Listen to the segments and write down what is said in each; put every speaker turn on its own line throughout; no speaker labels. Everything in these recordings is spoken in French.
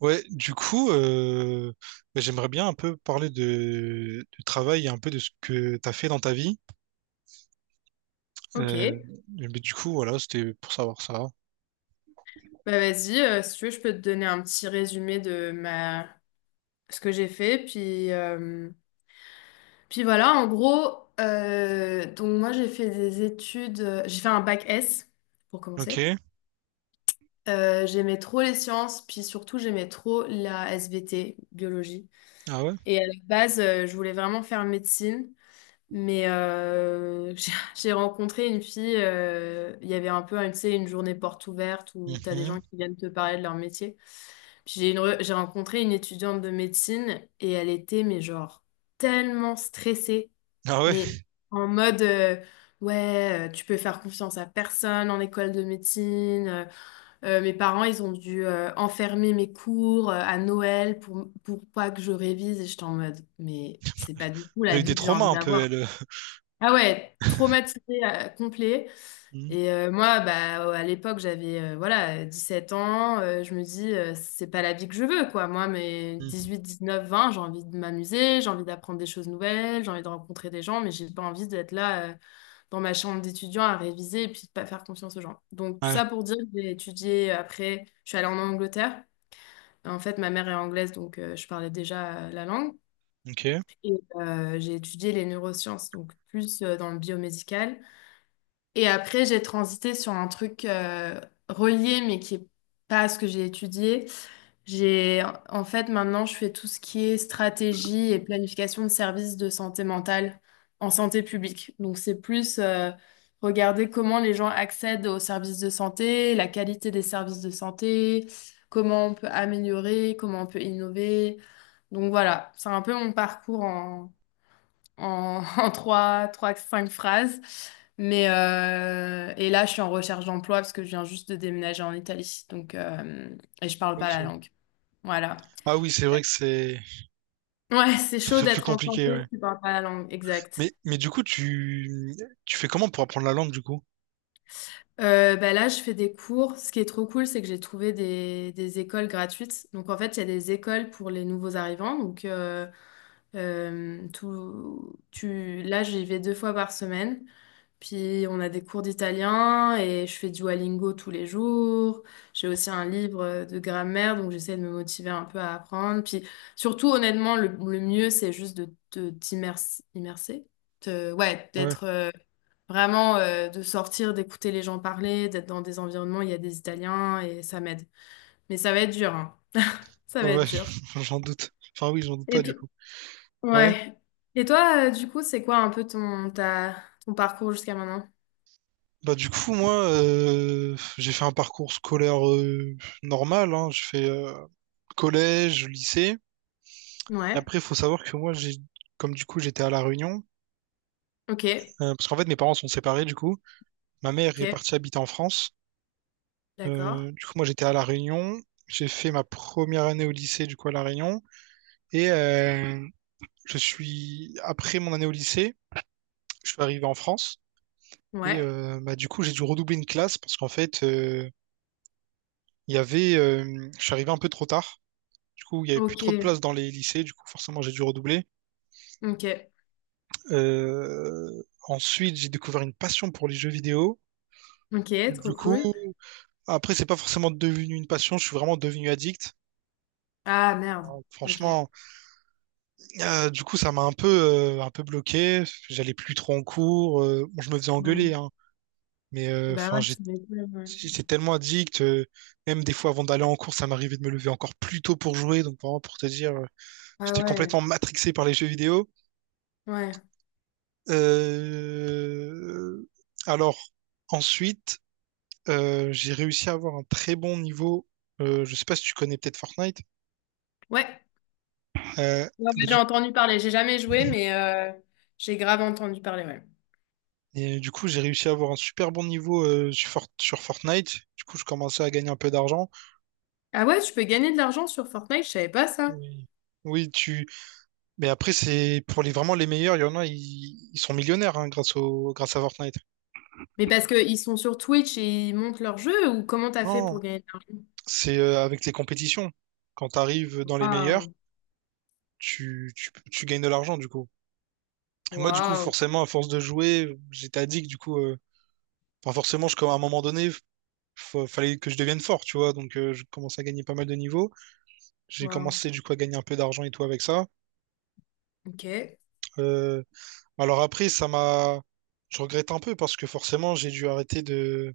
Ouais, du coup, j'aimerais bien un peu parler du travail et un peu de ce que tu as fait dans ta vie.
Ok,
Euh, mais du coup, voilà, c'était pour savoir ça.
bah vas-y, si tu veux, je peux te donner un petit résumé ce que j'ai fait. Puis voilà, en gros, donc moi j'ai fait des études, j'ai fait un bac S pour
Ok,
commencer. J'aimais trop les sciences, puis surtout j'aimais trop la SVT, biologie.
ah ouais?
Et à la base, je voulais vraiment faire médecine. Mais j'ai rencontré une fille, il y avait un peu, hein, tu sais, une journée porte ouverte où tu as des
Mhm.
gens qui viennent te parler de leur métier. Puis j'ai rencontré une étudiante de médecine et elle était, mais genre, tellement stressée,
Ah ouais?
mais en mode, ouais, tu peux faire confiance à personne en école de médecine. Mes parents, ils ont dû enfermer mes cours à Noël pour pas que je révise. Et j'étais en mode, mais c'est pas du tout
Elle a
la
eu des
vie que j'ai
traumas
envie
un peu,
d'avoir.
elle.
Ah ouais, traumatisé complet.
Mhm.
Et moi, bah, à l'époque, j'avais voilà, 7 ans. Je me dis, c'est pas la vie que je veux, quoi. Moi, mes
Mhm.
19, 20, j'ai envie de m'amuser, j'ai envie d'apprendre des choses nouvelles, j'ai envie de rencontrer des gens, mais j'ai pas envie d'être là dans ma chambre d'étudiant à réviser et puis de pas faire confiance aux gens. Donc, tout
Ouais,
ça pour dire que j'ai étudié après, je suis allée en Angleterre. En fait, ma mère est anglaise, donc je parlais déjà la langue.
ok.
Et j'ai étudié les neurosciences, donc plus dans le biomédical. Et après, j'ai transité sur un truc relié, mais qui est pas à ce que j'ai étudié. J'ai, en fait, maintenant, je fais tout ce qui est stratégie et planification de services de santé mentale en santé publique. Donc, c'est plus regarder comment les gens accèdent aux services de santé, la qualité des services de santé, comment on peut améliorer, comment on peut innover. Donc, voilà, c'est un peu mon parcours en cinq phrases. Mais et là, je suis en recherche d'emploi parce que je viens juste de déménager en Italie. Donc, et je parle pas
Ok.
la langue. Voilà.
Ah oui, c'est vrai que
Ouais, c'est chaud
c'est plus
d'être en
compliqué,
santé
ouais.
si tu parles pas la langue. Exact.
Mais du coup, tu fais comment pour apprendre la langue, du coup?
Bah là, je fais des cours. Ce qui est trop cool, c'est que j'ai trouvé des écoles gratuites. Donc, en fait, il y a des écoles pour les nouveaux arrivants. Donc, là, j'y vais deux fois par semaine. Puis on a des cours d'italien et je fais du Duolingo tous les jours. J'ai aussi un livre de grammaire, donc j'essaie de me motiver un peu à apprendre. Puis surtout, honnêtement, le mieux, c'est juste de ouais,
Ouais.
d'être vraiment, de sortir, d'écouter les gens parler, d'être dans des environnements où il y a des Italiens et ça m'aide. Mais ça va être dur, hein. Ça
Ah
va être
ouais,
dur.
j'en doute. Enfin oui, j'en doute pas,
Et
du
tout.
coup. Ouais.
Ouais. Et toi, du coup, c'est quoi un peu ton parcours jusqu'à maintenant?
Bah du coup moi j'ai fait un parcours scolaire normal, hein. J'ai fait collège, lycée. Et
Ouais.
après il faut savoir que moi j'ai comme du coup j'étais à La Réunion,
Ok.
parce qu'en fait mes parents sont séparés du coup. Ma mère est
Ok.
partie habiter en France.
D'accord.
Du coup moi j'étais à La Réunion. J'ai fait ma première année au lycée du coup à La Réunion. Et je suis après mon année au lycée, je suis arrivé en France. Et
Ouais.
bah, du coup j'ai dû redoubler une classe parce qu'en fait il y avait je suis arrivé un peu trop tard. Du coup, il n'y avait plus trop de
Ok.
place dans les lycées, du coup, forcément, j'ai dû redoubler.
Ok.
Euh, Ensuite, j'ai découvert une passion pour les jeux vidéo.
Ok.
Du
Trop
coup,
cool.
après, c'est pas forcément devenu une passion, je suis vraiment devenu addict.
Ah, merde. Ok.
Franchement, du coup, ça m'a un peu bloqué. J'allais plus trop en cours. Bon, je me faisais
Ouais.
engueuler, hein, mais
Bah ouais, tu m'étonnes. Ouais.
j'étais tellement addict. Même des fois, avant d'aller en cours, ça m'arrivait de me lever encore plus tôt pour jouer. Donc, vraiment, pour te dire,
Ah
j'étais
ouais.
complètement matrixé par les jeux vidéo.
Ouais.
Euh, alors, Ensuite, j'ai réussi à avoir un très bon niveau. Je sais pas si tu connais peut-être Fortnite.
Ouais.
Euh,
Ouais, ouais,
bah,
j'ai
du,
entendu parler. J'ai jamais joué, mais j'ai grave entendu parler, ouais.
et du coup, j'ai réussi à avoir un super bon niveau sur Fortnite. Du coup, je commençais à gagner un peu d'argent.
Ah ouais, tu peux gagner de l'argent sur Fortnite, je savais pas ça.
Oui. Oui, tu. Mais après, c'est pour les meilleurs. Il y en a, ils sont millionnaires hein, grâce au grâce à Fortnite.
Mais parce qu'ils sont sur Twitch et ils montent leur jeu ou comment t'as fait
Non,
pour gagner de l'argent?
c'est avec les compétitions. Quand tu arrives dans les meilleurs,
Waouh.
tu gagnes de l'argent du coup. Et moi, du coup,
Waouh.
forcément, à force de jouer, j'étais addict, du coup, à un moment donné, fallait que je devienne fort, tu vois, donc je commençais à gagner pas mal de niveaux. J'ai
Wow.
commencé, du coup, à gagner un peu d'argent et tout avec ça.
Ok.
Euh, alors après, ça m'a... Je regrette un peu parce que forcément, j'ai dû arrêter de...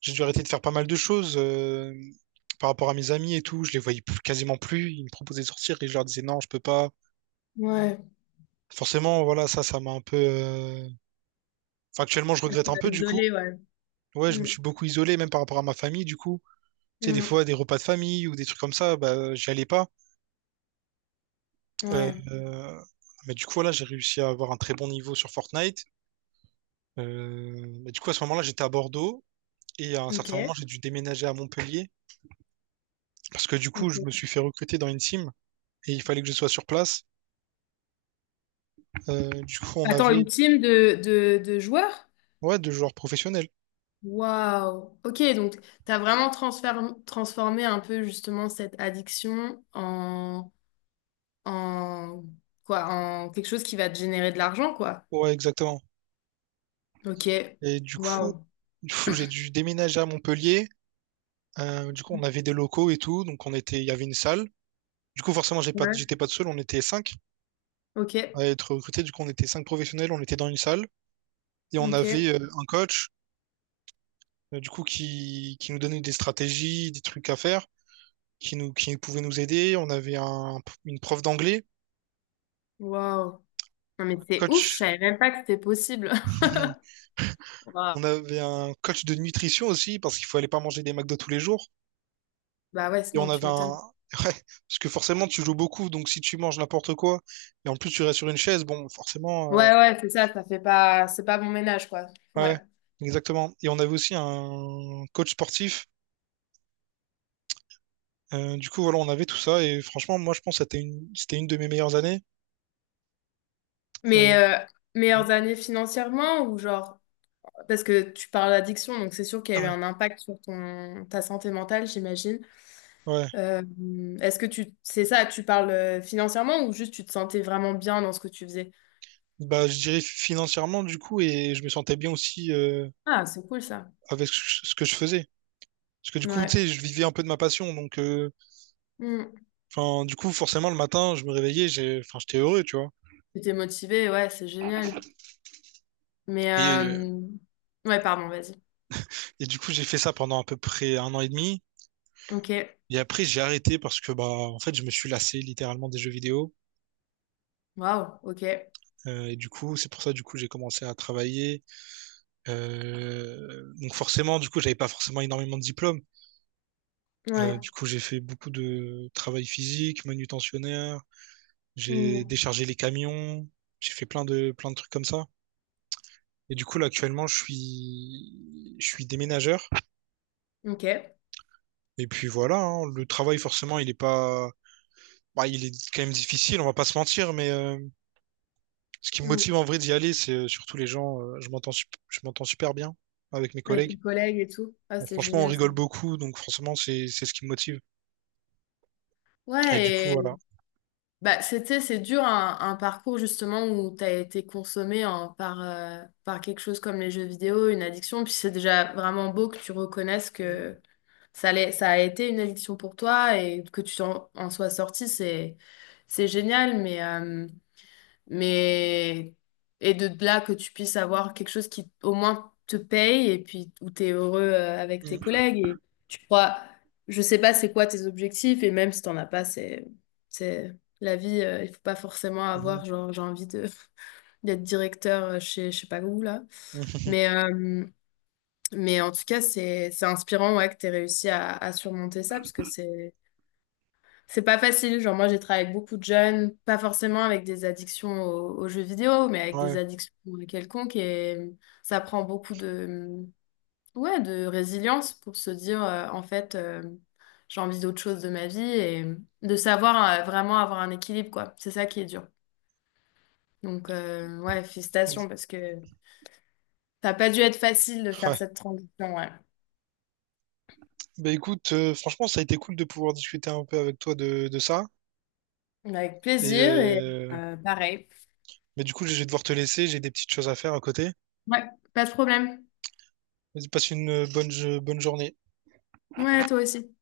J'ai dû arrêter de faire pas mal de choses par rapport à mes amis et tout. Je les voyais plus- quasiment plus. Ils me proposaient de sortir et je leur disais non, je peux pas.
Ouais.
Forcément, voilà, ça m'a un peu... Actuellement, je regrette un peu, du coup.
Isolé, ouais.
Ouais, je me
Mm,
suis beaucoup isolé, même par rapport à ma famille, du coup. Tu sais, des
mm,
fois, des repas de famille ou des trucs comme ça, bah, j'y allais pas. Euh,
ouais.
euh, mais du coup, là, j'ai réussi à avoir un très bon niveau sur Fortnite. Mais du coup, à ce moment-là, j'étais à Bordeaux. Et à un
Ok.
certain moment, j'ai dû déménager à Montpellier. Parce que du coup, je me suis
Ok.
fait recruter dans une team. Et il fallait que je sois sur place. Du coup, on
Attends, une
avait
team de joueurs?
ouais, deux joueurs professionnels.
Waouh. Ok, donc t'as vraiment transformé un peu justement cette addiction en en quelque chose qui va te générer de l'argent, quoi.
Ouais, exactement.
Ok.
Et du coup,
Waouh.
du coup, j'ai dû déménager à Montpellier. Du coup, on avait des locaux et tout. Donc, il y avait une salle. Du coup, forcément,
Ouais.
j'étais pas tout seul. On était cinq
Ok.
à être recrutés. Du coup, on était cinq professionnels, on était dans une salle et on
Ok.
avait un coach, qui nous donnait des stratégies, des trucs à faire, qui pouvait nous aider. On avait une prof d'anglais,
Waouh. Non mais
un
c'est ouf, je
coach.
savais même pas que c'était possible. Waouh.
On avait un coach de nutrition aussi, parce qu'il fallait pas manger des McDo tous les jours.
Bah ouais,
Et on
sinon tu
avait un,
m'étonnes.
ouais, parce que forcément, tu joues beaucoup, donc si tu manges n'importe quoi, et en plus tu restes sur une chaise, bon, forcément,
Ouais, ouais, c'est ça, ça fait pas, c'est pas bon ménage, quoi.
ouais,
Ouais.
exactement. Et on avait aussi un coach sportif. Du coup, voilà, on avait tout ça. Et franchement, moi, je pense que c'était c'était une de mes meilleures années. Euh,
Mais meilleures années financièrement ou genre, parce que tu parles d'addiction, donc c'est sûr qu'il y a eu
ouais,
un impact sur ta santé mentale, j'imagine.
ouais.
Euh, est-ce que c'est ça, tu parles financièrement ou juste tu te sentais vraiment bien dans ce que tu faisais?
Bah, je dirais financièrement, du coup, et je me sentais bien aussi
Ah, c'est cool ça.
avec ce que je faisais. Parce que du coup, tu
Ouais.
sais, je vivais un peu de ma passion. Donc,
Mm.
du coup, forcément, le matin, je me réveillais, j'étais heureux, tu vois.
Tu étais motivée, ouais, c'est génial. Mais,
Et,
ouais, pardon, vas-y.
du coup, j'ai fait ça pendant à peu près un an et demi.
Ok.
Et après, j'ai arrêté parce que, bah, en fait, je me suis lassé littéralement des jeux vidéo.
Waouh, ok.
Et du coup, c'est pour ça, du coup, j'ai commencé à travailler. Donc forcément, du coup, j'avais pas forcément énormément de diplômes.
Ouais.
Du coup, j'ai fait beaucoup de travail physique, manutentionnaire, j'ai
Mm.
déchargé les camions, j'ai fait plein de trucs comme ça. Et du coup, là, actuellement, je suis déménageur.
Ok.
Et puis voilà, hein, le travail forcément, il est pas bah, il est quand même difficile, on va pas se mentir, mais ce qui me
Mm.
motive en vrai d'y aller, c'est surtout les gens. Je m'entends super bien avec mes
Avec
collègues.
tes collègues et tout. Ah,
Bon,
c'est
franchement, on
génial ça.
rigole beaucoup, donc forcément, c'est ce qui me motive. Et du coup,
Ouais, et
voilà.
bah, c'est dur un parcours justement où tu as été consommé par quelque chose comme les jeux vidéo, une addiction. Puis c'est déjà vraiment beau que tu reconnaisses que ça a été une addiction pour toi et que tu sois sorti. C'est génial, mais et de là que tu puisses avoir quelque chose qui au moins te paye et puis où tu es heureux avec tes
Mhm,
collègues et tu crois, je sais pas c'est quoi tes objectifs et même si t'en as pas, c'est la vie, il faut pas forcément
mhm,
avoir genre j'ai envie de d'être directeur chez je sais pas où là.
mhm.
Mais euh, mais en tout cas, c'est inspirant, ouais, que tu réussi à surmonter ça parce que c'est pas facile. Genre, moi, j'ai travaillé avec beaucoup de jeunes, pas forcément avec des addictions aux jeux vidéo, mais avec des
Ouais.
addictions quelconques. Et ça prend beaucoup ouais, de résilience pour se dire, en fait, j'ai envie d'autre chose de ma vie et de savoir vraiment avoir un équilibre, quoi. C'est ça qui est dur. Donc, ouais, félicitations parce que ça n'a pas dû être facile de faire
Ouais.
cette transition, ouais.
Bah écoute, franchement, ça a été cool de pouvoir discuter un peu avec toi de ça.
Avec
Et
plaisir et pareil.
mais du coup, je vais devoir te laisser, j'ai des petites choses à faire à côté.
Ouais, pas de problème.
Vas-y, passe une bonne journée.
Ouais, toi aussi.